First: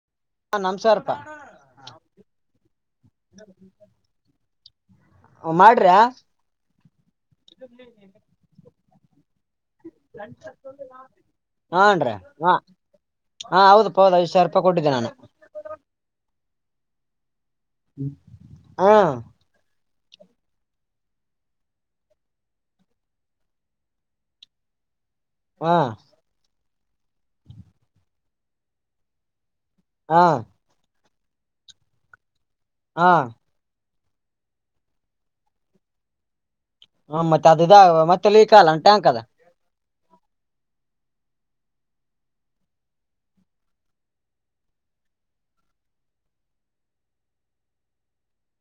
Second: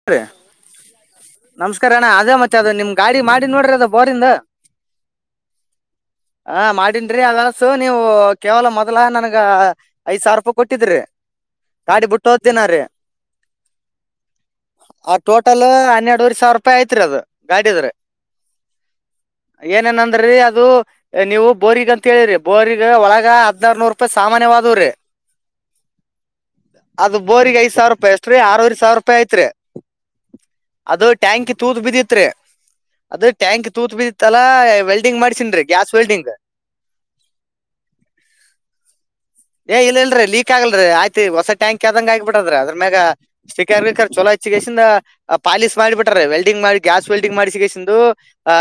[inaudible] ಹಾ ನಮ್ಸಾರಪ್ಪಾ ನಮಸ್ಕಾರ ಅಣ್ಣಾ ಅದೇ ಮತ್ತೆ ಅದು ನಿಮ್ ಗಾಡಿ ಮಾಡಿನೋಡ್ರೀ ಅದ್ ಬೋರಿಂದು. ಹ್ಮ್ ಮಾಡ್ರಾ ಹ ಮಾಡಿನ್ರೀ ಅದಾಸು ನೀವು ಕೇವಲ ಮೊದಲೆ ನನ್ಗ ಐದ್ ಸಾವ್ರೂಪಾಯಿ ಕೊಟ್ಟಿದ್ರಿ ಗಾಡಿ ಹಾನ್ರಿ ಹ ಬಿಟ್ಟೋದ್ದಿನ ರೀ. ಹಾ ಹೌದು ಪೌದ್ ಐದು ಸಾವ್ರ [unintelligible] ಆ ಟೋಟಲ್ ಹನ್ನೆರಡೂವರ್ ಸಾವ್ರುಪಾಯ್ ಆಯ್ತ್ರಿ ಅದು ಗಾಡಿದು. ಹಾ ಏನೇನಂದ್ರೀ ಅದು. ನೀವು ಬೋರಿಗ್ ಅಂತ ಹೇಳೀರಿ ಬೋರಿಗ ಒಳಗ ಹದ್ನಾರ್ನೂರೂಪಾಯಿ ಸಾಮಾನ್ಯವಾದುರೀ ಹಾ ಅದು ಬೋರಿಗೆ ಐದ್ ಸಾವಿರ ರಪಾಯಿ ಅಷ್ಟ ರೀ ಆರವಾರಿ ಸಾವಿ ರೂಪಾಯಿ ಐತ್ರಿ ಹಾ ಅದು ಟ್ಯಾಂಕಿ ತೂತ್ ಬಿದ್ದೀತ್ರೀ ಹಾ ಅದು ಟ್ಯಾಂಕ್ ತೂತ್ ಬಿದಿತ್ ತಲಾ ವೆಲ್ಡಿಂಗ್ ಮಾಡ್ಸಿನ್ರಿ ಗ್ಯಾಸ್ ವೆಲ್ಡಿಂಗ್ ಹ್ಮ್ ಮತ್ತೆ ಅದು ಇದ ಮತ್ತೆ ಲೀಕಾಲ ಟಾಂಕದ ಏ ಇಲ್ ಇಲ್ರಿ ಲೀಕ್ ಆಗಲ್ರಿ ಆಯ್ತಿ ಹೊಸ ಟ್ಯಾಂಕಿ ಆದಂಗ್ ಆಗಿಬಿಟೈತ್ರಿ ಅದ್ರ ಮ್ಯಾಗ ಸ್ಟಿಕರ್ ವಿಕರ್ ಚಲೋಚ್ಚಿಗಸಿಂದ ಪಾಲಿಶ್ ಮಾಡಿ ಬಿಟ್ಟರೆ ವೆಲ್ಡಿಂಗ್ ಮಾಡಿ ಗ್ಯಾಸ್ ವೆಲ್ಡಿಂಗ್ ಮಾಡಿಸಿ ಆಹ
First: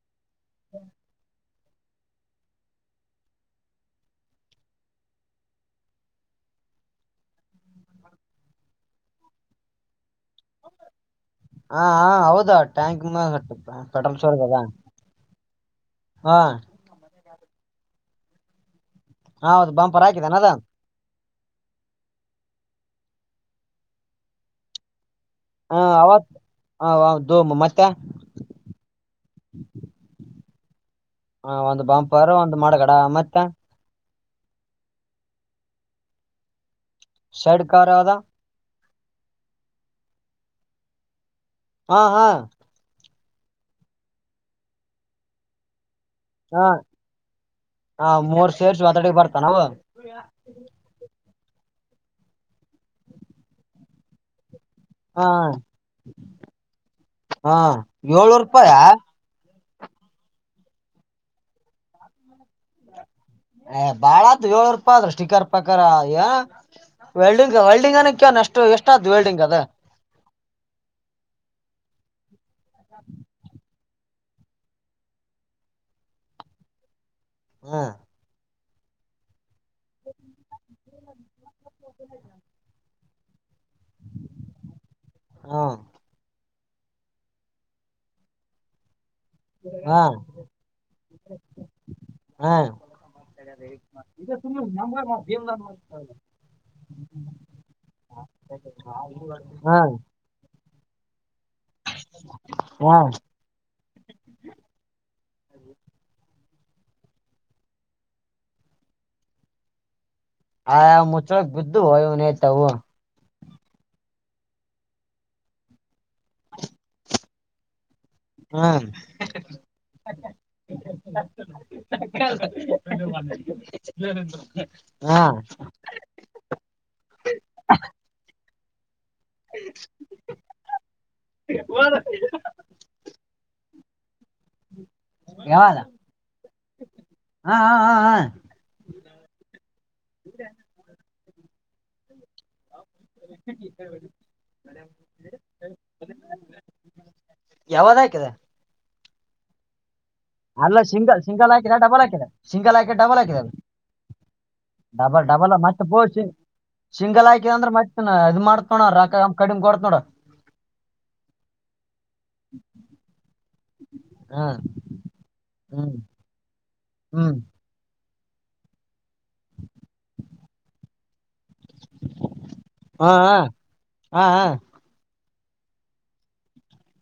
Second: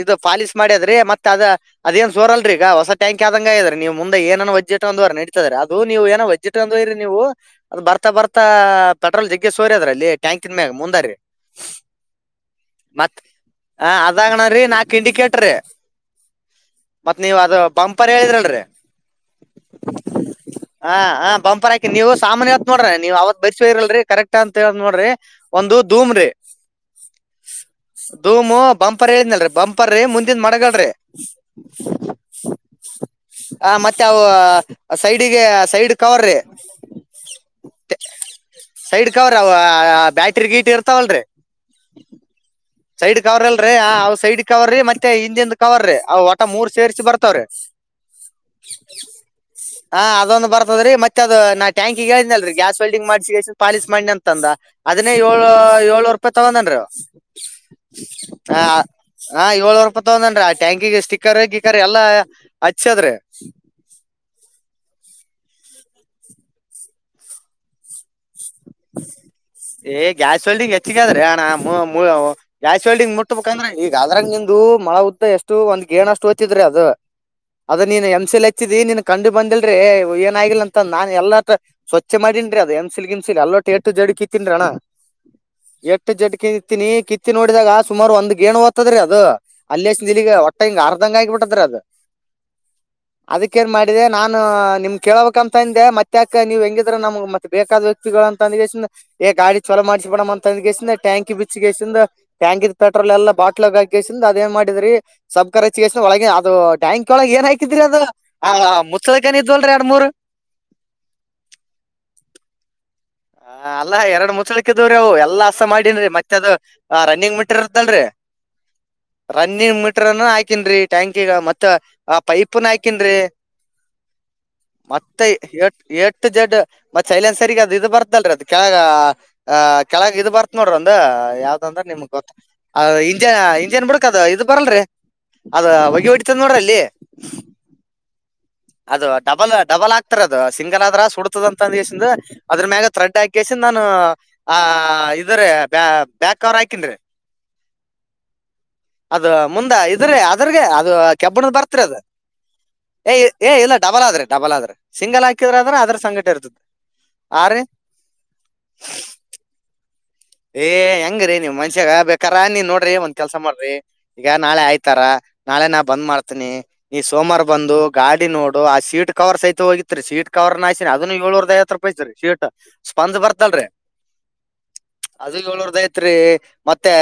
ಇದು ಪಾಲೀಶ್ ಮಾಡ್ಯದ್ರೀ ಮತ್ತ್ ಅದ ಅದೇನ್ ಸೋರಲ್ರಿ ಈಗ ಹೊಸ ಟ್ಯಾಂಕ್ ಆದಂಗ ಆಗಿದ್ರೀ ನೀವು ಮುಂದ ಎನನ್ನೋ ಒಜೆಟ್ಂದ್ರು ನಡಿತಂದ್ರಿ ಅದು ನೀವು ಏನೋ ನೀವು ಅದು ಬರ್ತ ಬರ್ತಾ ಪೆಟ್ರೋಲ್ ಜಗ್ಗೆ ಸೋರಿದ್ರಲ್ಲಿ ಟ್ಯಾಂಕಿನ್ ಮ್ಯಾಗ್ ಮುಂದಾರಿ ಆ ಹಾ ಹೌದ ಟ್ಯಾಂಕ್ ಮ ಆ ಪೆಟ್ರೋಲ್ ಅದಾಗಣ ಅದ ರೀ ನಾಕ್ ಇಂಡಿಕೇಟ್ರೀ ಹಾ ಮತ್ ನೀವ್ ಅದ ಬಂಪರ್ ಹೇಳಿದ್ರಲ್ರೀ ಹೌದು ಬಂಪರ್ ಹಾಕಿದ್ದಾನ ಅದ ಹಾ ಹಾ ಬಂಪರ್ ಆಕಿನ್ ನೀವು ಸಾಮಾನ್ಯವತ್ ನೋಡ್ರಿ ನೀವ ಅವತ್ ಬೈಸ್ ಇರಲ್ರಿ ಕರೆಕ್ಟಾ ಅಂತ ಹೇಳ್ ನೋಡ್ರಿ ಒಂದು ಹಾ ಧೂಮ್ ರೀ ಅವತ್ತ್ ಹ ಹೌ ಹೌದು ಮತ್ತೆ ಧೂಮು ಬಂಪರ್ ಹೇಳಿದ್ನಲ್ರಿ ಬಂಪರ್ ರೀ ಮುಂದಿನ ಮಡಗಾಡ್ರೀ ಹ ಒಂದ್ ಬಂಪರ್ ಒಂದ್ ಮಡಗಡ ಮತ್ತೆ ಆ ಮತ್ತೆ ಅವು ಸೈಡಿಗೆ ಸೈಡ್ ಕವರ್ ರೀ ಸೈಡ್ ಕವರ್ ಯಾದ ಸೈಡ್ ಕವರ್ ಅವ ಬ್ಯಾಟ್ರಿ ಗೀಟ್ ಇರ್ತಾವಲ್ರೀ ಹಾ ಹಾ ಸೈಡ್ ಕವರ್ ಅಲ್ರೀ ಆವ್ ಸೈಡ್ ಕವರ್ ರೀ ಮತ್ತೆ ಇಂಜನ್ ಕವರ್ ರೀ ಮತ್ತ ಹ ಮೂರ್ ಸೇರ್ಸಿ ಬರ್ತವ್ರೀ ಹ ಮೂರ್ ಸೇರ್ಸ್ ಮಾತಾಡಿಗೆ ಬರ್ತಾನವು ಹಾ ಅದೊಂದು ಬರ್ತದ್ರೀ ಮತ್ತೆ ಅದು ನಾ ಟ್ಯಾಂಕಿಗೆಗೆ ಹೇಳಿದ್ನಲ್ರಿ ಗ್ಯಾಸ್ ವೆಡಿಂಗ್ ಮಾಡ್ಸಿ ಪಾಲೀಶ್ ಮಾಡಿನಿ ಅಂತಂದ ಅದನ್ನೇ ಹ ಏಳು ಏಳ್ನೂರೂಪಾಯ್ ತಗೊಂಗದ ನ ರೀ ಹಾ ಏಳ್ನೂರೂಪಾಯಾ ಹಾ ಏಳ್ನೂರೂಪಾಯ್ ತಗೊಂಡನ್ರಿ ಆ ಟ್ಯಾಂಕಿಗೆ ಸ್ಟಿಕ್ಕರ್ ಗಿಕ್ಕರ್ ಎಲ್ಲಾ ಹಚ್ಚದ್ರಿ ಏ ಬಾಳಾತ್ ಏಳ್ನೂರೂಪೆ ಆದ್ರೆ ಶ್ಟಿಕರ್ ಪಕ್ಕರ್ ವೆಲ್ಡಿಂಗ್ ವೆಲ್ಡಿಂಗ್ ಅಷ್ಟು ಎಷ್ಟಾತು ವೆಲ್ಡಿಂಗ್ ಅದ ಏ ಗ್ಯಾಸ್ ವೆಲ್ಡಿಂಗ್ ಹೆಚ್ಚಗದ್ರೀ ಅಣ್ಣಾ ಮು ಮು ಗ್ಯಾಸ್ ವೆಲ್ಡಿಂಗ್ ಮುಟ್ಬೇಕಂದ್ರೆ ಏ ಅದ್ರಗ್ ನಿಂದೂ ಮಳ ಉದ್ದ ಎಷ್ಟು ಒಂದ್ ಗೇಣ ಅಷ್ಟು ಹೋಯ್ತಿದ್ರಿ ಅದು ಅದು ಹ್ಮ್ ನೀನ್ ಎಮ್ಸಿಲೆಚ್ ನೀನ್ ಕಂಡ್ ಬಂದಿಲ್ರೀ ಏನಾಗಿಲ್ಲ ಅಂತ ನಾನ್ ಎಲ್ಲತ್ರ ಸ್ವಚ್ಛ ಮಾಡಿನ್ರೀ ಅದ್ ಎಮ್ ಸಿಲ್ ಗಿಮಸಿಲ್ ಅಲ್ಲೊಟ್ಟ್ ಏ ಟ್ಟು ಜಡ್ ಕಿತ್ತೀನ್ರೀ ಅಣ್ಣ ಹ್ಮ್ ಏ ಜಡ್ ಕಿತ್ತಿನಿ ಕಿತ್ತಿ ನೋಡ್ದಾಗ ಸುಮಾರು ಒಂದ್ ಗೇಣು ಹೋಗ್ತಾದ್ರೀ ಅದು ಹ್ಮ್ ಅಲ್ಲೆಸ್ತೀರಿಗ ಒಟ್ಟಂಗ್ ಆರ್ಧಂಗ ಆಗ್ಬಿಟ್ತ್ರಾದ್ ಹ್ಮ್ ಅದಕ್ಕ ಏನ್ ಮಾಡಿದೆ ನಾನು ನಿಮ್ ಕೇಳ್ಬೇಕಂತಂದೆ ಮತ್ತ್ಯಾಕ್ ನೀವ್ ಹೆಂಗಿದ್ರೆ ನಮ್ಗ್ ಮತ್ತೆ ಬೇಕಾದ ವ್ಯಕ್ತಿಗಳಂತ್ ಎ ಗಾಡಿ ಚಲೋ ಹ್ಮ್ ಮಾಡ್ಸ್ ಟ್ಯಾಂಕಿ ಬಿಚ್ಗೆಸಿಂದ ಟ್ಯಾಂಕಿದ್ ಪೆಟ್ರೋಲ್ ಹ್ಮ್ ಎಲ್ಲ ಬಾಟ್ಟಲಾಗ್ ಹಾಕಿ ಕಿಸೀನ್ದ ಅದೇನ್ ಮಾಡಿದ್ರಿ ಸಬ್ಕರ ಚಸ್ ಒಳಗ ಅದು ಟ್ಯಾಂಕಿ ಒಳಗೆ ಏನ್ ಹಾಕಿದ್ರಿ ಅದು ಹ ಮುಚ್ಚಲದಕನ ಇದ್ವಲ್ರರಿ ಎರಡ್ಮೂರ್ ಆಯ ಮುಚ್ಚಳಕ ಬಿದ್ದು ಇವ್ನಯ್ತವು ಹ ಅಲ್ಲ ಎರಡ್ ಮುಚ್ಳಕ್ಕಿದವ್ರೀ ಅವು ಎಲ್ಲ ಹಸ ಮಾಡೇನ್ರಿ ಮತ್ತೆ ಅದು ರನ್ನಿಂಗ್ ಮೆಟ್ರಿ ಇರ್ತ್ತಲ್ರರ್ರಿ ಹಾ ರನ್ನಿಂಗ್ ಮೀಟರ್ನ್ನು ಹಾಕಿನ್ರಿ ಟ್ಯಾಂಕಿಗ್ ಮತ್ತ್ ಆ ಪೈಪನ್ ಹಾಕ ಹಾ ಎಟ್ಟು ಜಡ್ ಮತ್ ಸೈಲನ್ಸರಿಗ ಅದ್ ಇದ್ ಬರ್ತಲ್ರಿ ಅದ್ ಕೆಳಗ ಆ ಕೆಳಗ್ ಇದ್ ಬರ್ತ್ ನೋಡ್ರ ಒಂದ ಯಾವ್ದಂದ್ರ ನಿಮ್ಗ್ ಗೊತ್ತ ಅ ಇಂಜನ್ ಇಂಜನ್ ಬುಡುಕ್ ಅದ್ ಇದ್ ಬರಲ್ರೀ ಅದ್ ಯಾವಾಗ ಹೊಗೆ ಹೊಡಿತದ್ ನೋಡ್ರಲ್ಲಿ ಹಾ ಹಾ ಹಾ ಹಾ ಅದು ಡಬಲ್ ಡಬಲ್ ಆಗ್ತಾರ ಅದು ಸಿಂಗಲ್ ಆದ್ರ ಸುಡ್ತದ್ ಅಂತ [unintelligible] ಅದ್ರ ಮ್ಯಾಗ ಥ್ರೆಡ್ ಹಾಕಸಿ ನಾನು ಆ ಇದಾರೆ ಬ್ಯಾ ಬ್ಯಾಕ್ ಕವರ್ ಹಾಕಿನ್ರಿ ಯಾವ್ದ್ ಹಾಕಿದೆ ಅದ್ ಮುಂದ ಇದ್ರೆ ರ್ಧಗೆ ಅಲ್ಲ ಅದು ಸಿಂಗಲ್ ಸಿಂಗಲ್ ಕೆಬ್ಬಣದ್ ಹಾಕಿದ ಬರ್ತೇರೇದ್ ಡಬಲ್ ಹಾಕಿದೆ ಸಿಂಗಲ್ ಹಾಕಿ ಏ ಡಬಲ್ ಹಾಕಿದೆ ಏ ಇಲ ಡಬಲ್ ಆದ್ರೆ ಡಬಲ್ ಆದ್ರೆ ಸಿಂಗಲ್ ಡಬಲ್ ಡಬಲ್ ಹಾಕಿದ್ರೇದ್ರ್ ಮತ್ತೆ ಅದ್ರ ಪೋಸ್ಟ್ ಸಂಘಟ ಇರ್ತದ್ ಸಿಂಗಲ್ ಆಯ್ಕಿ ಅಂದ್ರ್ ಮತ್ನ ಅದ್ ಮಾಡ್ತೋಡ ರಕ್ಕ ಕಡಿಮ್ ಕೊಡ್ತ್ ನೋಡ ಏ ಹೆಂಗರೀ ನೀವ್ ಮನ್ಸ್ನ್ಯಾಗ ಬೇಕಾರ ನೀನ್ ನೋಡ್ರಿ ಒಂದ್ ಕೆಲ್ಸ ಮಾಡ್ ಡಿ ಈಗ ಹ್ಮ್ ನಾಳೆ ಆಯ್ತಾರ ನಾಳೆ ನಾ ಹ್ಮ್ ಬಂದ್ ಮಾಡ್ತೀನಿ ನೀ ಹ್ಮ್ ಸೋಮರ ಬಂದು ಗಾಡಿ ನೋಡು ಆ ಸೀಟ್ ಕವರ್ ಸಹಿತ ಹೋಗಿತ್ರಿ ಸೀಟ್ ಕವರ್ ನಾಸಿನಿ ಅದನು ಎಳ್ನುರ್ದೈವತ್ರೂಪಾಯಿತ್ರಿ ಸೀಟ್ ಹಾ ಸ್ಪಂಜ್ ಹ ಬರ್ತಲ್ರಿ ಹಾ ಹಾ ಅದು ಎಳ್ನುರ್ದೈವತ್ರಿ ಮತ್ತೆ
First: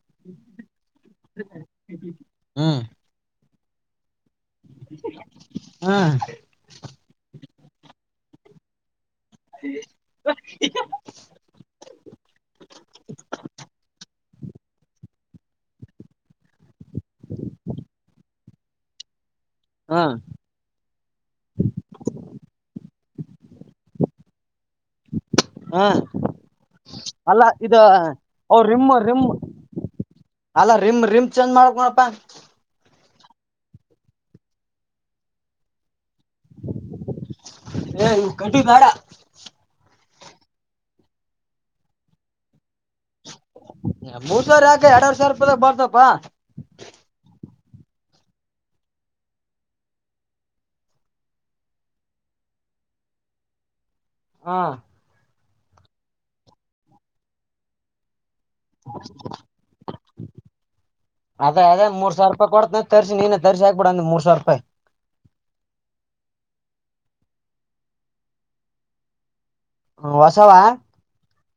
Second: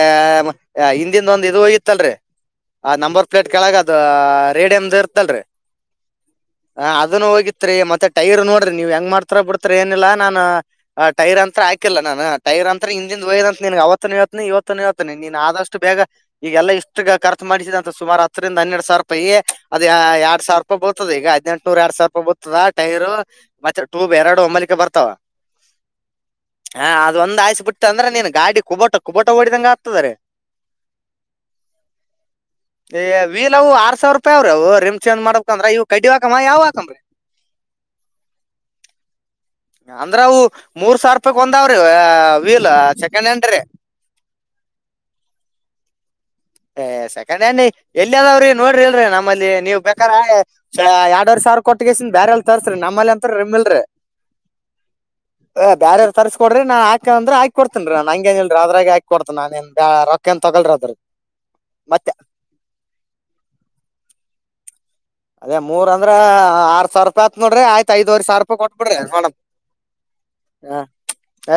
ಹಿಂದಿಂದ್ ಒಂದು ಇದು ಹೋಗಿತ್ತಲ್ರಿ ಹ್ಮ್ ಆ ನಂಬರ್ ಪ್ಲೇಟ್ ಕೆಳಗ್ ಅದ್ ರೇಡಿಯಮ್ದ ಇರ್ತಲ್ರಿ ಹ್ಮ್ ಹ ಅದನ್ನು ಹೋಗಿತ್ರಿ ಮತ್ತೆ ಟೈರ್ ನೋಡ್ರಿ ನೀವ್ ಹೆಂಗ್ ಮಾಡ್ತ ಹತ್ರ ಬಿಡ್ತ್ರ್ ಏನಿಲ್ಲ ನಾನ ಆ ಟೈರ್ ಅಂತ್ರ ಹಾಕಿಲ್ಲ ನಾನು ಟೈರ್ ಅಂತರ್ ಇಂಜನ್ ಒಯ್ದ ಅಂತ್ ನಿನ್ಗ್ ಅವತ್ನ್ ಇವತ್ನಿ ಇವತ್ನ್ ಅವತ್ನಿ ನೀನ್ ಆದಷ್ಟು ಬೇಗ ಈಗಲ್ಲ ಇಷ್ಟು ಖರ್ಚು ಮಾಡಿಸಿದ ಅಂತ ಸುಮಾರ್ ಹತ್ತರಿಂದ ಹನ್ನರಡ್ ಸಾವ್ರುಪಾಯೀ ಅದ ಹ್ಮ್ ಎರಡ್ ಸಾವರ್ ಬತದ ಈಗ ಹದಿನಂಟುನೂರ ಎರಡ್ಸಾವರ್ ರೂಪಾಯಿ ಬತ್ತದ ಟೈರ್ ಮತ್ತೆ ಟೂಬ್ ಎರಡು ಹೊಮ್ಮ್ಲಿಕ್ಕೆ ಬರ್ತಾವ ಹಾ ಒಂದ ಆಯ್ಸ್ ಬಿಟ್ಟ ಅಂದ್ರೆ ನೀನ್ ಗಾಡಿ ಕುಬೋಟ ಕುಬೋಟ ಓಡಿದಂಗೆ ಆಗ್ತಾದ್ರಿ ಅಲ್ಲಾ ರಿಮ್ ರಿಮ್ ಚೇಂಜ್ ಮಾಡಕೋಣಪ್ಪಾ ಏ ವೀಲವು ಅರ್ಸಾವರ್ರೂಪಾಯಿ ಅವ್ರೆವು ರಿಮ್ ಚೇಂಜ್ ಮಾಡಬೇಕ್ ಅಂದ್ರೆ ಇವು ಕಡಿವ ಕಮಾಯ ಯಾವ ಕಮರ್ ಏ ಇವು ಕಡ್ಡಿ ಬೇಡ [unintelligible] ಅಂದ್ರ ಅವು ಮೂರ್ಸಾವ್ರುಪಾಯೀಗ್ ಒಂದಾವ್ರೀ ವೀಲ್ ಸೆಕೆಂಡ್ಹಾಂಡ್ರಿ ಮೂರ್ ಸಾವಿರ ಯಾಕೆ ಎರಡೂವರೆ ಸಾವಿರ ರೂಪಾಗ ಬರ್ತಪ್ಪಾ ಏ ಸೆಕೆಂಡ್ ಹ್ಯಾಂಡ್ ಎಲ್ಲಿವವ್ರಿ ನೋಡ್ರಿ ಇಲ್ರಿ ನಮ್ಮಲ್ಲಿ ನೀವ್ ಬೇಕಾದ್ರ ಎರಡ್ವರೇ ಸಾವಿರ ಕೊಟ್ಟಗಿಸನ್ ಬೇರೆ ಎಲ್ಲ ತರ್ಸ್ರಿ ನಮ್ಮಲ್ಲಿ ಅಂತ ರೀಮಿಲ್ರಿ ಹಾ ಬ್ಯಾರೆಲ್ಲ ತರ್ಸ್ಕೊಡ್ರಿ ನಾ ಹಾಕ್ ಅಂದ್ರೆ ಹಾಕ್ ಕೊಡ್ತನ್ರಿ ನಂಗೇನ್ಲ್ರಿ ಅದ್ರಗೆ ಹಾಕೊಡ್ತಾನ್ ನಾನೆನ್ ಬ್ಯಾ ರೊಕ್ ಏನ್ ತಗೋಳ್ರದ್ರಿ ಅದೆ ಅದ್ ಮೂರ್ ಸಾವ್ರುಪೇಯೀ ಕೊಡ್ತ್ನೆ ತರಸ್ ನೀನೇ ತರಿಸಿ ಹಾಕ್ಬಿಡ್ ಅಂದ ಮೂರ್ಸಾವ್ರುಪೇಯೀ ಅದೇ ಮೂರ್ ಅಂದ್ರ ಆರ್ ಸಾವಿರ್ರೂಪಾಯ್ ಆತನೋಡ್ರಿ ಆಯ್ತ ಐದ್ವರ್ ಸಾವ್ರುಪೇಯೀ ಕೊಟ್ ಬಿಡ್ರಿ ಹ ಹೊಸವಾ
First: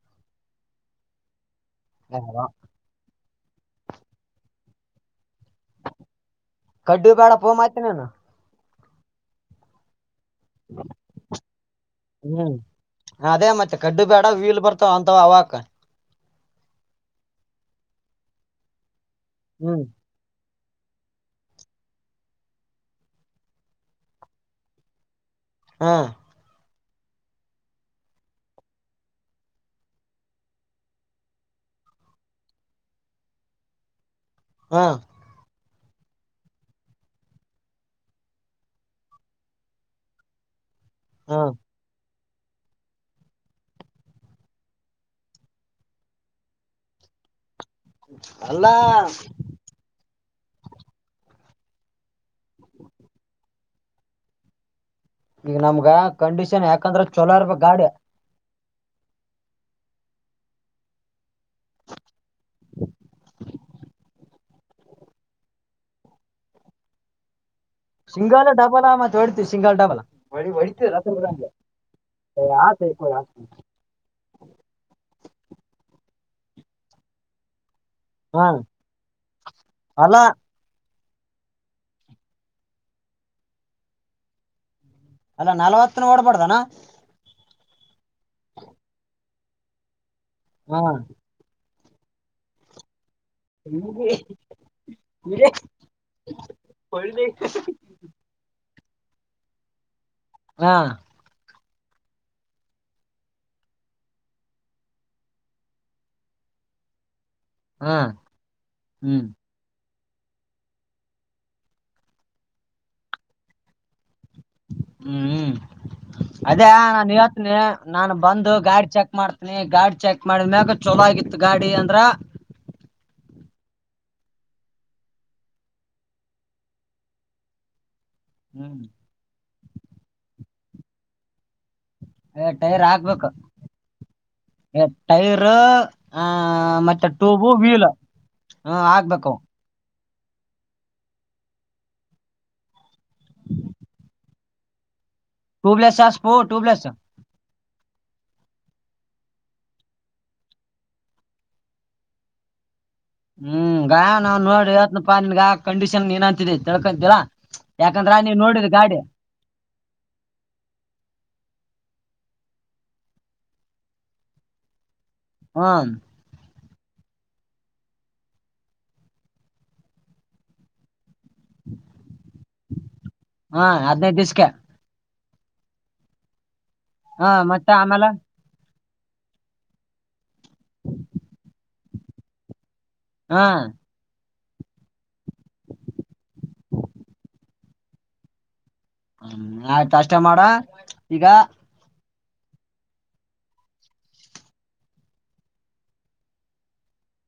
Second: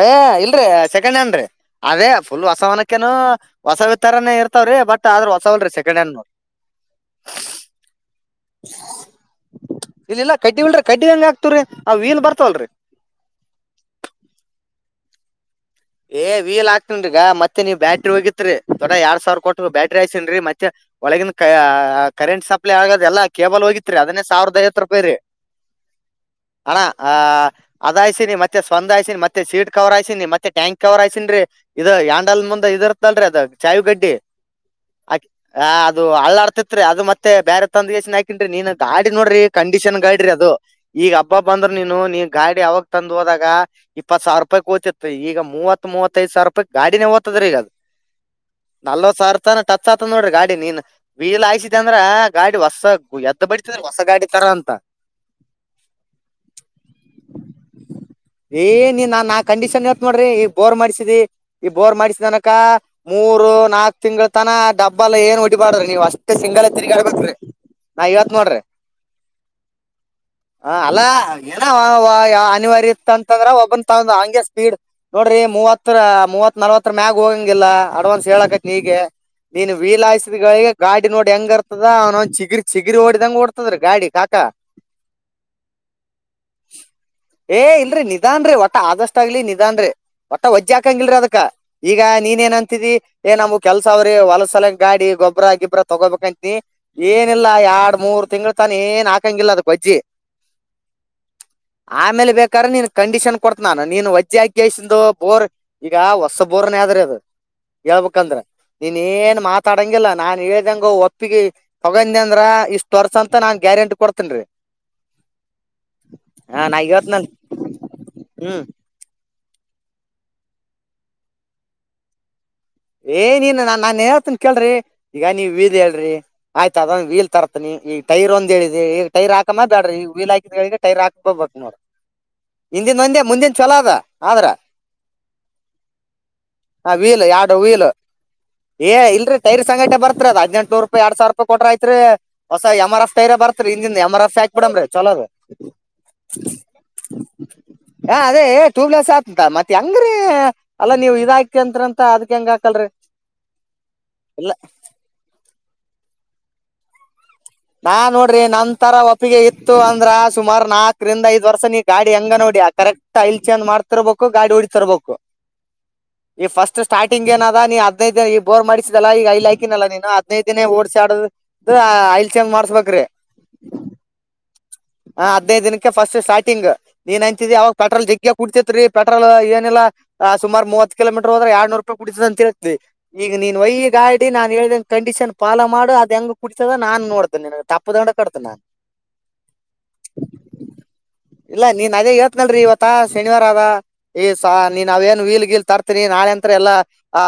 ಏ ಇಲ್ರೀ ಸೆಕೆಂಡ್ ಹ್ಯಾಂಡ್ರೀ ಅದೇ ಫುಲ್ ವಸವನ ಕ್ಕನೊ ಹೊಸವ್ತಾರಾನೇ ಇರ್ತವ್ರೀ ಬಟ್ ಆದ್ರ ಹೊಸವಲ್ರೀ ಸೆಂಡ್ ಹ್ಯಾಂಡ್ ನೋ ಕಡ್ಡಿ ಬ್ಯಾಡ ಪೋನ್ ಮಾಡ್ತೆನೇನು ಇಲ್ಲಲ್ಲ ಕಡ್ಡಿ ಇಲ್ರರಿ ಕಡಿ ಹೆಂಗ ಹಾಕ್ತಿವ್ರಿ ಆ ವೀಲ್ ಹ್ಮ್ ಬರ್ತವಲ್ರರಿ ಅದೇ ಮತ್ತೆ ಕಡ್ಡು ಬೇಡ ವೀಲ್ ಬರ್ತಾವ ಅಂತಾವ ಹಾಕ ಏ ವೀಲ್ ಹಾಕ್ತೀನ್ರೀ ಈಗ ಮತ್ತೆ ನೀವ ಬ್ಯಾಟ್ರಿ ಹೋಗಿತ್ರಿ ದೊಡ್ಡ ಎರಡ ಸಾವಿರ ಕೊಟ್ರ ಹ್ಮ್ ಬ್ಯಾಟ್ರಿ ಆಯ್ತನ್ ಮತ್ತೆ ಒಳಗಿನ ಕ ಕರೆಂಟ್ ಸಪ್ಲೈ ಆಗೋದ ಎಲ್ಲ ಕೇಬಲ್ ಹೋಗಿತ್ರಿ ಅದನ್ನೇ ಸಾವಿರದ ಐವತ್ತು ರೂಪಾಯಿ ರೀ ಹಾ ಅಣ್ಣ ಅ ಅದಾಯ್ಸಿನಿ ಮತ್ತೆ ಸ್ವಂದ ಆಯ್ಸಿನಿ ಮತ್ತೆ ಸೀಟ್ ಕವರ್ ಆಯ್ಸಿನಿ ಮತ್ತೆ ಟ್ಯಾಂಕ್ ಸೀಟ್ ಕವರ್ ಹಾಕ್ಸಿನರೀ ಇದು ಹಾಂಡಲ್ ಮುಂದ್ ಇದ ಇರ್ತ್ತಲ್ರರಿ ಅದ ಚಾವಿ ಗಡ್ಡಿ ಹಂ ಆ ಆ ಅದು ಅಳ್ಳಾಡ್ತಿತ್ರಿ ಅದು ಮತ್ತೆ ಬೇರೆ ತಂದಗೇಶನ್ ಹಾಕಿನ್ ನೀನ್ ಗಾಡಿ ನೋಡ್ರಿ ಕಂಡೀಷನ್ ಗಾಡ್ರಿ ಅದು ಈಗ ಹಾ ಅಬಬ್ಬ ಅಂದ್ರರು ನೀನು ನೀ ಗಾಡಿ ಅವಾಗ ತಂದು ಹೋದಾಗ ಇಪ್ಪತ್ ಸಾವಿರ ರೂಪಾಯಿ ಹೋಗತಿತ್ತು ಈಗ ಮೂವತ್ ಮೂವತ್ತೈದ ಸಾವಿರ ರೂಪಾಯಿ ಗಾಡಿನ ಹೋಗತ್ ದ್ರ ಈಗದು ಅಲ್ಲಾ [unintelligible] ಟಚ್ ಆತದ್ ನೋಡ್ರಿ ಗಾಡಿ ನೀನ್ ವೀಲ್ ಆಯ್ಸಿದೆ ಅಂದ್ರ ಗಾಡಿ ಹೊಸಗ್ ಎದ್ ಬಿಡ್ತೀದ್ರ ಹೊಸ ಗಾಡಿ ತರಾ ಅಂತ ಈಗ ನಮ್ಗ ಕಂಡೀಷನ್ ಯಾಕಂದ್ರೆ ಚೊಲೋ ಇರ್ಬೇಕ ಗಾಡಿ ಏ ನೀನ್ ನಾನ್ ಆ ಕಂಡೀಷನ್ ಹೇಳತ್ ನೋಡ್ರಿ ಈ ಬೋರ್ ಮಾಡ್ಸಿದ್ರೀ ಈ ಬೋರ್ ಮಾಡ್ಸಿದಿ ಅನಕಾ ಮೂರು ನಾಕ್ ತಿಂಗಳ ತನ ಡಬ್ಬಲ್ ಏನ್ ಒಡೀಬಾರ್ದು ನೀವ್ ಅಷ್ಟೇ ಸಿಂಗಲ್ ತಿರಗಾಡ ಬೇಕರಿ ನಾ ಹೇಳತ್ ಸಿಂಗಲ್ ನೋಡ್ರಿ ಡಬಲ್ ಮತ್ ಹೊಡಿತಿವಿ ಸಿಂಗಲ್ ಡಬಲ್ ಹ ಅಲ್ಲ ಏನೋ ಆತ ಅನಿವಾರ್ಯ ಇ ಅಂತಂದ್ರೆ ಒಬ್ಬನ್ ತ ಹಂಗೆ ಸ್ಪೀಡ್ ನೋಡ್ರಿ ಮೂವತ್ತ ಮೂವತ್ ನಲ್ವತ್ತರ ಮ್ಯಾಗ ಹೋಗಂಗಿಲ್ಲಾ ಅಡ್ವಾನ್ಸ್ ಹಾ ಹೇಳಾಕತಿ ಇಗೆ ನೀನ್ ವೀಲ್ ಅಲ್ಲ ಯಾಸಿದಗ ಗಾಡಿ ನೋಡಿ ಹೆಂಗರ್ತದ ಅವನೊಂದ್ ಚಿಗರಿ ಚಿಗರಿ ಓಡ್ದಂಗ ಓಡ್ತದ ಗಾಡಿ ಕಾಕಾ ಅಲ್ಲಾ ನಲ್ವತ್ತನ ಓಡ್ ಬಾರಡ್ದನ್ ಏ ಇಲ್ರರಿ ನಿಧಾನ್ರೀ ಒಟ್ಟ ಆದಷ್ಟ ಆಗ್ಲಿ ನಿಧಾನ್ರೀ ಒಟ್ ವಜ್ಜಿ ಹಾ ಹಾಕಂಗಲ್ರರಿ ಅದಕ್ಕ ಈಗ ನೀನ್ ಏನ್ ಅಂತಿದಿ ಏ ನಮ್ಗ್ ಕೆಲ್ಸ ಅವ್ರಿ ಹೊಲಸಲ ಗಾಡಿ ಗೊಬ್ಬರ ಗಿಬ್ಬರ ತಗೋಬೇಕಂತನಿ ಏನಿಲ್ಲ ಎರಡ್ ಮೂರು ತಿಂಗಳ ತಾನ ಏನ್ ಹಾಕಂಗಿಲ್ಲ ಅದಕ ವಜ್ಜಿ ಹಾ ಆಮೇಲೆ ಬೇಕಾದ್ರ ನೀನ್ ಕಂಡೀಷನ್ ಕೊಡ್ತ ನಾನು ನೀನ್ ವಜ್ಜಿ ಹಾಕೇಶ ದು ಬೋರ್ ಈಗ ಹೊಸ ಬೋರ್ನ್ ಆದದ್ರೆ ಅದು ಹ್ಮ್ ಹೇಳ್ಬೇಕಂದ್ರೆ ನೀನ್ ಹ್ಮ್ ಏನ್ ಮಾತ ತಡಂಗಿಲ್ಲ ನಾನ್ ಹೇಳ್ದಂಗ ಒಪ್ಪಿಗೆ ತಗೊಂಡ ಅಂದ್ರ ಇಷ್ಟ ವರ್ಸ ಅಂತ ನಾನ್ ಗ್ಯಾರಂಟಿ ಕೊಡ್ತ ಹ್ಮ್ ಹಾ ಅದೇ ನಾ ನಾನು ಹೇಳ್ತನಲ್ ಹೇಳ್ತೀನಿ ನಾನ್ ಬಂದು ಹ್ಮ್ ಗಾಡಿ ಚೆಕ್ ಮಾಡ್ತಿ ನೀ ಗಾಡಿ ಚೆಕ್ ಮಾಡಿದ್ಮ್ಯಾಗ ಚೊಲೋ ಆಗಿತ್ತು ಗಾಡಿ ಅಂದ್ರ ಏ ನಾನ್ ನಾನ್ ಹೇಳತನ್ ಕೇಳ್ರಿ ಈಗ ನೀ ವೀಲ್ ಹೇಳ್ರಿ ಆಯ್ತ ಅದ ವೀಲ್ ತರತ ನೀ ಈ ಟೈರ್ ಒಂದ್ ಹ್ಮ್ ಹೇಳಿದೆ ಈಗ ಟೈರ್ ಹಾಕುಮ ಬ್ಯಾಡ್ರಿ ಈಗ ವೀಲ್ ಹಾಕಿದ್ರಗ ಟೈರ್ ಹಾಕ್ಬೋ ಬ ನೋಡಿ ಟೈರ್ ಹಿಂದಿದ ಒಂದೇ ಹಾಕ್ಬೇಕು ಮುಂದಿನ ಚಲೋದ ಆದ್ರ ಟೈರ್ ಆ ಆ ಮತ್ತೆ ವೀಲ್ ಟ್ಯೂಬು ವೀಲ್ ಹ ಏ ಹಾಕ್ಬೇಕು ಇಲ್ರಿ ಟೈರ್ ಸಂಗಾಟೆ ಬರ್ತರ ಅದ ಎಲಾ ಹ ಎಂಟನೂರ ರೂಪಾಯಿ ಎರಡ ಸಾವಿರ ರೂಪಾಯಿ ಕೊಟ್ರ ಆಐತ್ರಿ ಹೊಸ ಎಂ ಆರ್ ಎಫ ಟೈರ ಬರ್ತ್ರಿ ಹಿಂದ ಎಮ ಆರ್ಫ ಹಾಕಿ ಬಿಡ್ರ ಚಲೋದು ಟ್ಯೂಬ್ ಲೆಸ್ ಸ್ಪೋ ಟೂಬಲೇಸ್ [unintelligible] ಹ ಅದೇ ಟೂಬ್ಲರ್ಸ್ ಆತ ಮತ್ತತ್ ಹೆಂಗ್ರೀ ಅಲ್ಲಾ ನೀವು ಇದಾಗ್ತಿ ಅಂತ ಅದ [unintelligible] ಹ್ಮ್ ಗಾ ನಾ ನೋಡಿ ಹೇಳ್ತನಪ್ಪ ನಿನಗ ಕಂಡೀಷನ್ ನಿನಂತಿದೆ ತಿಳ್ಕೊಂತೀರಾ ನಾನ್ ನೋಡ್ರಿ ನಂತರ ಇತ್ತು ಅಂದ್ರ ಸುಮಾರು ನಾಕರಿಂದ ಐದ್ರ್ಷ ನೀ ಗಾಡಿ ಹಂಗ ನೋಡಿ ಕರೆಕ್ಟ್ ಇಲ್ಚೆಂದ ಮಾಡ್ ತರ್ಬೇಕು ಗಾಡಿ ಹೊಓಡಿ ತರ್ಬೇಕು ಹ ಈಗ ಫಸ್ಟ್ ಸ್ಟಾರ್ಟಿಂಗ್ ಏನದ ನೀನ್ ಹದಿನೈದ ದಿನ ಈ ಬೋರ್ ಮಾಡಿಸಿದಿಲ್ಲ ಈಗ ಐ ಹಾಕಿನಲ್ಲಾ ನೀನು ಹದಿನೈದು ದಿನ ಓಡ್ಸಾಡದು ಅದು ಐಲ್ ಚೆಂಜ ಮಾಡಬೇಕ್ರಿ ಹಾ ಹದನದ ಬಿಸ್ಕೆ ಹಾ ಹದಿನೈದು ದಿನಕ್ಕೆ ಫಸ್ಟ್ ಸ್ಟಾರ್ಟಿಂಗ್ ನೀನ್ ಹ ಅಂತಿದೀ ಮತ್ತೆ ಅವಾಗ ಆಮೇಲ ಪೆಟ್ರೋಲ್ ಜಿಗ್ಗ ಕುಡ್ತಿತ್ೀ ಪೆಟ್ರೋಲ್ ಏನಿಲ್ಲಾ ಸುಾಮಾರ್ ಮೂವತ್ ಕಿಲೋಮೀಟರ್ ಎಡ್ನೂರು ರೂಪಾಯಿ ಕುಡ್ತದ ಅಂತ ಹೇಳಿದೆ ಈಗ ಹ ನೀನ್ ಒಯಗ ಆ ನಾನ್ ಹೇಳ್ದ ಕಂಡೀಷನ್ ಫಾಲೋ ಮಾಡು ಅದ ಹೆಂಗ ಕುಡತದ ನಾನ್ ನೋಡ್ತೇನೆ ತಪ್ಪ ದಂಡ ಕಡ್ತೇನೆ ನಾನನ್ ಹ್ಮ ಆಯ್ತ ಅಷ್ಟೇ ಮಾಡ ಈಗ ಇಲ್ಲ ನೀನ್ ಅದೇ ಹೇಳ್ತನಲ್ರಿ ಇವತ್ತ ಶನಿವಾರ ಆದ ಈಸ ನೀನ್ ಅವಾವೇನು ವೀಲ್ ಗೀಲ್ ತರ್ತೀನಿ ನಾಳೆಂತ್ರ ಎಲ್ಲಾ ಆ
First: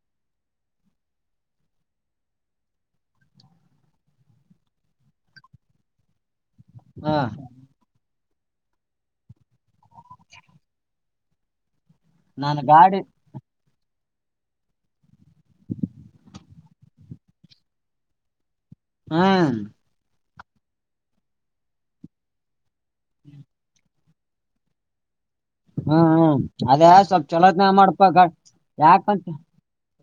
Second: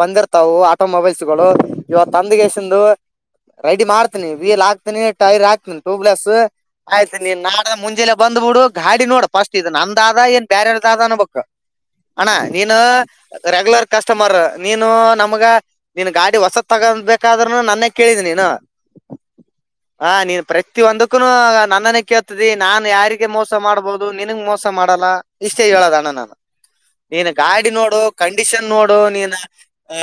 ಬಂದಿರ್ತವು ಆಟೋ ಮೊಬೈಲ್ಸ್ಗಳು ಇವತ್ತು ತಂದಗೆಸಂದು ರೈಡಿ ಮಾಡ್ತೀನಿ ವೀಲ್ ಹಾಕ್ತೀನಿ ಟೈರ್ ಹಾಕ್ತನಿ ಟ್ಯೂಬ್ಲೆಸ್ ಹ ಆಯ್ತು ನೀನ್ ನಾಡದ ಮುಂಜೆ ಬಂದ್ ಬಿಡು ಗಾಡಿ ನೋಡ ಫಸ್ಟ್ ಇದು ನಂದಾದ ಏನ್ ಬೇರೆಾರದಾದ ಅನ್ ಬಬೇಕು ಅಣ್ಣ ನಾನ್ ನೀನು ಗಾಡಿ ರೆಗ್ಯುಲರ್ ಕಸ್ಟಮರ್ ನೀನು ನಮಗ ನೀನ್ ಗಾಡಿ ಹೊಸದ ತಗೊಂಡಬೇಕಾದ್ೂನು ನನ್ನ ಕೇಳಿದ ನೀನು ಹಾ ಹ ನೀನ್ ಪ್ರತಿಿ ಒಂದಕ್ಕೂನು ನನ್ನನ ಕೇಳ್ತದೆ ನಾನ್ ಯಾರಿಗೆ ಮೋಸ ಮಾಡ್ಬೋದು ದು ನಿನಗ್ ಮೋಸ ಮಾಡಲ್ಲ ಇಷ್ಟೇ ಹ್ಮ್ ಹೇಳೋದಣ್ಣ ನಾನು ಹ್ಮ್ ಅದ ಸ್ವಲ್ಪ ನೀನ್ ಗಾಡಿ ಚೊಲೋತ್ನಾಗ ನೋಡು ಮಾಡಪಾ ಗ ಕಂಡೀಷನ್ ನೋಡು ಯಾಕಂತ ನೀನ ಆ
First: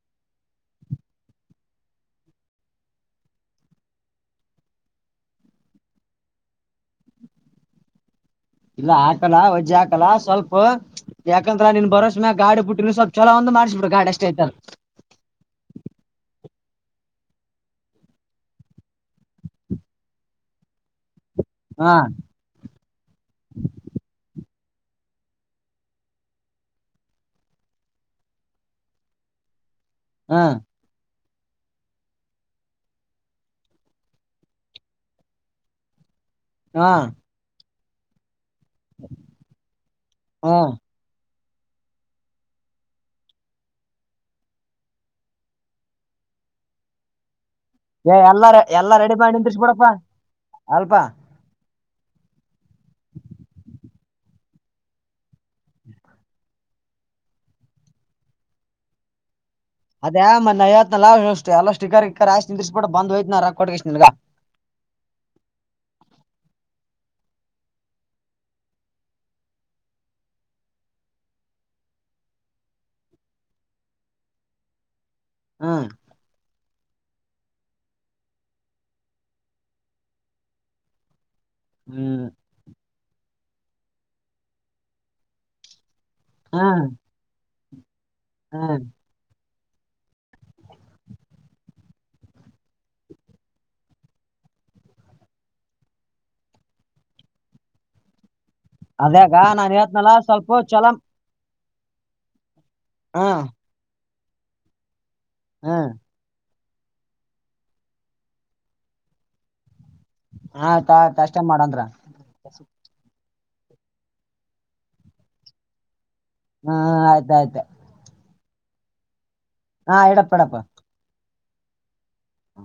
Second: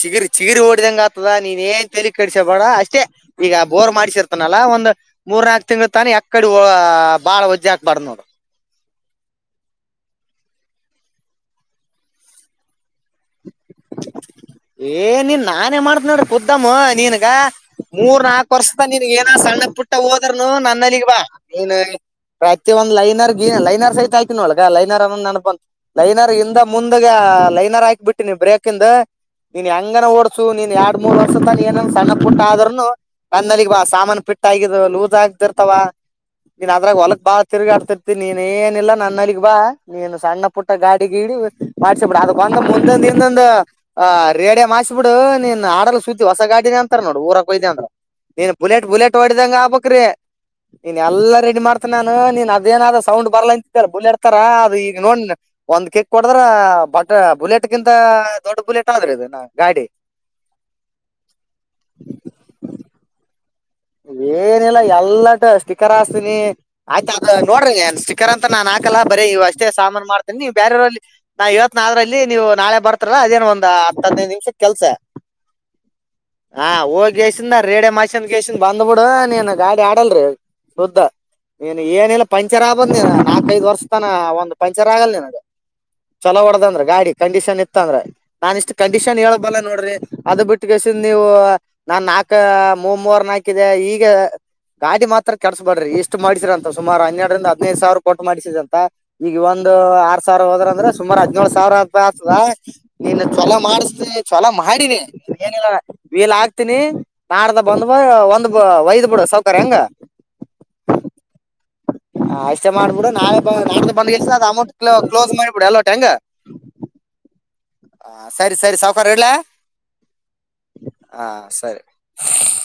ಚಿಗಿರಿ ಚಿಗಿರಿ ಓಡಿದಂಗ ಆತದ ನೀನ್ ಏನ್ ತಲಿ ಕಡಸ್ಯ ಬೇಡ ಅಷ್ಟೇ ಈಗ ಬೋರ್ ಮಾಡಿಸಿರ್ತನಲ್ಲ ಒಂದು ಮೂರ್ ನಾಕು ತಿಂಗಂಗಳು ತಾನ ಎಕ್ಕಡೆ ಬಾಳ ಒಜ್ಜಾಕ ಪಡ್ ನಡು ಇಲ್ಲ ಹಾಕಲ್ಲ ಒಜ್ಜೆ ಹಾಕಲ್ಲ ಸ್ವಲ್ಪ ಯಾಕಂದ್ರ ನೀನ್ ಬರೋಸೇಾಗ ಗಾಡು ಪುಟ್ಟಿನ ಸ್ವಲ್ಛಲ ಒಂದು ಮಾಡಿಸ್ಬಿು ಗಾಡ್ ಎಷ್ಟ ಆಯ್ತಾರ ಏ ನೀನ್ ನಾನೇ ಮಾಡತ್ ನೋಡ್ರಿ ಕುದ್ದಮ್ಮ ನೀನ್ಗ ಮೂರ್ ನಾಕು ವರ್ಷದ ನೀನ್ಗ ಏನ ಸಣ್ಣ ಪುಟ್ಟ ಹೋದರ್ನು ನನ್ನಲ್ಲಿಗ್ ಬಾ ನೀನ್ ಹಾ ಪ್ರತಿ ಒಂದು ಲೈನರ್ ಗೀ ಲೈನರ್ ಸಹತ ಆಯ್ತತಿ ನೊಳಗ ಲೈರ್ನ್ನ ಅನನ ನೆನಪ ಬಂತ ಲೈನರ್ ಇಂದ ಮುಂದೆ ಲೈನರ್ ಹಾಕ್ಿಬಿಟ್ಟ ನೀ ಬ್ರೇಕ್ ಅಕಂದ ನೀನ್ ಹೆಂಗನ ಹಾ ಓಡ್ಸು ನೀನ್ ಎರಡ್ ಮೂರ್ ವರ್ಷ ತಾನ ಏನನ್ ಸಣ್ಣ ಪುಟ್ಟ ಆದ್ರನು ನನ್ನಲ್ಲಿಗ್ ಬಾ ಸಾಮಾನ ಪಿಟ್ಟ ಆಗಿದ್ದು ಲೂಸ್ ಆಗತಿ ಇರ್ತಾವ ನೀನ್ ಹಾ ಅದ್ರಾಗ ಹೊಲಕ್ ಬಾಳ ತಿರ್ಗಾಡ್ತಿರ್ತಿ ನೀನ್ ಏನಿಲ್ಲಾ ನನ್ನಲ್ಲಿಗ್ ಬಾ ನೀನ್ ಸಣ್ಣ ಹಾ ಪುಟ್ಟ ಗಾಡಿ ಕೀಿ [unintelligible] ಅದು ಬಂದ ಮುಂದ ಒಂದು ರೇಡಿಂ ಆಸ್ಿಬಿಡು ನೀನ್ ಆಡಲ್ಲಿ ಸೂತಿ ಹೊಸ ಗಾಡಿನ ಅಂತಾರ ನೋಡು ಊರಕ್ ಹಯ್ದ ಅಂದ್ರ ಏ ನೀನ್ ಎಲ್ಲಾರ ಬುಲೆಟ್ ಎಲ್ಲಾ ಬುಲೆಟ್ ರೆಡಿ ಮಾಡಿ ಹೊಡ್ದಂಗ ನಿಂದ್ರಿಸಿ ಬಿಡಪ್ಪಾ ಆಗ್ಬಕ್್ರೀ ಅಲ್ಪ ನೀನ್ ಎಲ್ಲಾ ರೆಡಿ ಮಾಡ್ತ ನಾನ ನೀನ್ ಅದೇನಾದ್ ಸೌಂಡ್ ಬಲ ಅಂತ ಬುಲೆಟ್ ಥರ ಅದು ಈಗ ನೋಡ್ ಒಂದ್ ಕೇಕ್ ಹೋಡದ್ರ ಬಟ್ ಬುಲೆಟ್ಗಿಂತ ದೊಡ್ಡ ಬುಲೆಟ್ ಆದ್ರ ಇದ ಗಾಡಿ ಅದೇ ಮ ನಯತ್ ನಲ್ಲಷ್ಟ ಎಲ್ಲ ಸಿಕರ್ರ್ ಧಿಕ್ಕರ್ ಆಕ ನಿಂದುಸ್ ಬಿಡ್ ಬಂದ್ ಹಯ್ತ ನ ರಾ ಕೊ್ ನಿನ್ಗ ಏನಿಲ್ಲಾ ಎಲ್ಲಟ ಸ್ಟಿಕರ್ ಹಾಸ್ತೀನಿ ಆಯ್ತ ಅ ನೋಡ್ರಿನ್ ಸ್ಟಿಕರ್ ಅಂತ ನಾನ್ ಹಾಕಲ್ಲ ಬರೀ ಇವ ಅಷ್ಟೇ ಸಾಮಾನ ಮಾಡತನಿ ನೀವು ಬೇರೆವ್ರಲ್ಲಿ ನಾ ಇವತ್ ನ ಆದ್ರ ಅಲ್ಲಿ ನೀವು ನಾಳೆ ಬರ್ತರಲ್ಲಾ ಅದೇನ್ ಒಂದ ಹದ್ೈದು ನಿಮಿಷದ ಕೆಲ್ಸ ಹ್ಮ ಹಾ ಹೋಗ್ಸಿಂದ ರೇಡೆ ಮಾಸನ್ ಗಸ ಬಂದ್ಬಿಡ ನೀನ್ ಗಾಡಿ ಆಡಲ್ರಿ ಶುದ್ದ ನೀನ್ ಏನಿಲ್ಲ ಹ್ಮ್ ಪಂಚರ್ ಆಗ್ಬಂದ್ ನೀ ನಾಕೈದದು ವರ್ಷ ತನ ಒಂದು ಪಂಚರ್ ಆಗಲ್ಲಿನಗೆ ಚೊಲೋ ಹೊಡದಂದ್ರೆ ಹ್ಮ್ ಗಾಡಿ ಕಂಡೀಷನ್ ಇತ್ತ ಅಂದ್ರೆ ನಾನ್ ಇಷ್ಟು ಹ್ಮ್ ಕಂಡೀಷನ್ ಹೇಳೇಳ್ಬಲ್ಲ ನೋಡ್ರಿ ಅದ ಬಿಟ್ಟ ಕಸನ್ ನೀವು ನಾ ನಾಕ ಮೂ ಮೂರ್ ನಾಕಿದೆ ಈಗ ಗಾಡಿ ಮಾತ್ರ ಕೆಸಸಬಡ್ರಿ ಇಷ್ಟು ಮಾಡಿಸಿರ ಅಂತ ಸುಮಾರ ಹನ್ನೆರರಿಂದ ಹದಿನೈದು ಸಾವಿರ ಕೋಟ ಮಾಡಿಸಿದರಂತ ಅದ್ಯಾಗ ಈಗ ನಾನ್ ಒಂದು ಹೇಳ್ತನಲ್ಲ ಆರ್ ಸಾವಿರ ಸ್ವಲ್ಪ ಹೋದ್ರ ಅಂದ್ರೆ ಚೊಲೋ ಸುಮಾರು ಹದಿನೇಳು ಸಾವಿರ ಆ ಆತದಾ ನೀನ್ ಹ್ಮ್ ಚಛಲ ಮಾಡಿಸ ಚಛಲ ಮಾಡಿನಿ ಏನಿಲ್ಲ ಹ್ಮ್ ವಲ ಹಾಕ್ತೀನಿ ನಾಡ್ದ ಬಂದ್ ಬ ಒಂದ್ ವಯದ್ ಬಿಡ ಸೌಕರ್ಯ ಹಂಗ ಹಾತ ತ ಅಷ್ಟ ಮಾಡಂದ್ರ ಹ ಇಷ್ಟೇ ಮಾಡ್ಬಿಡು ನಾವೇ ನ್ದ ಬಂದ ಎಷ್ಟ ಅಮೌಂಟ್ ಕ್ಲೋಸ್ ಮಾಡಬಿಡು ಎಲ್ಲ ಟಂಗ್ ಹಾ ಆಯ್ತಾಯಯ್ತ ಹ ಸರಿ ಸರಿ ಸಾವಕಾರ ಇಡ್ಲೇ ಹಾ ಇಡಪ್ಪ ಇಡಪ್ಪ ಹಾ ಸರಿ ಹಾ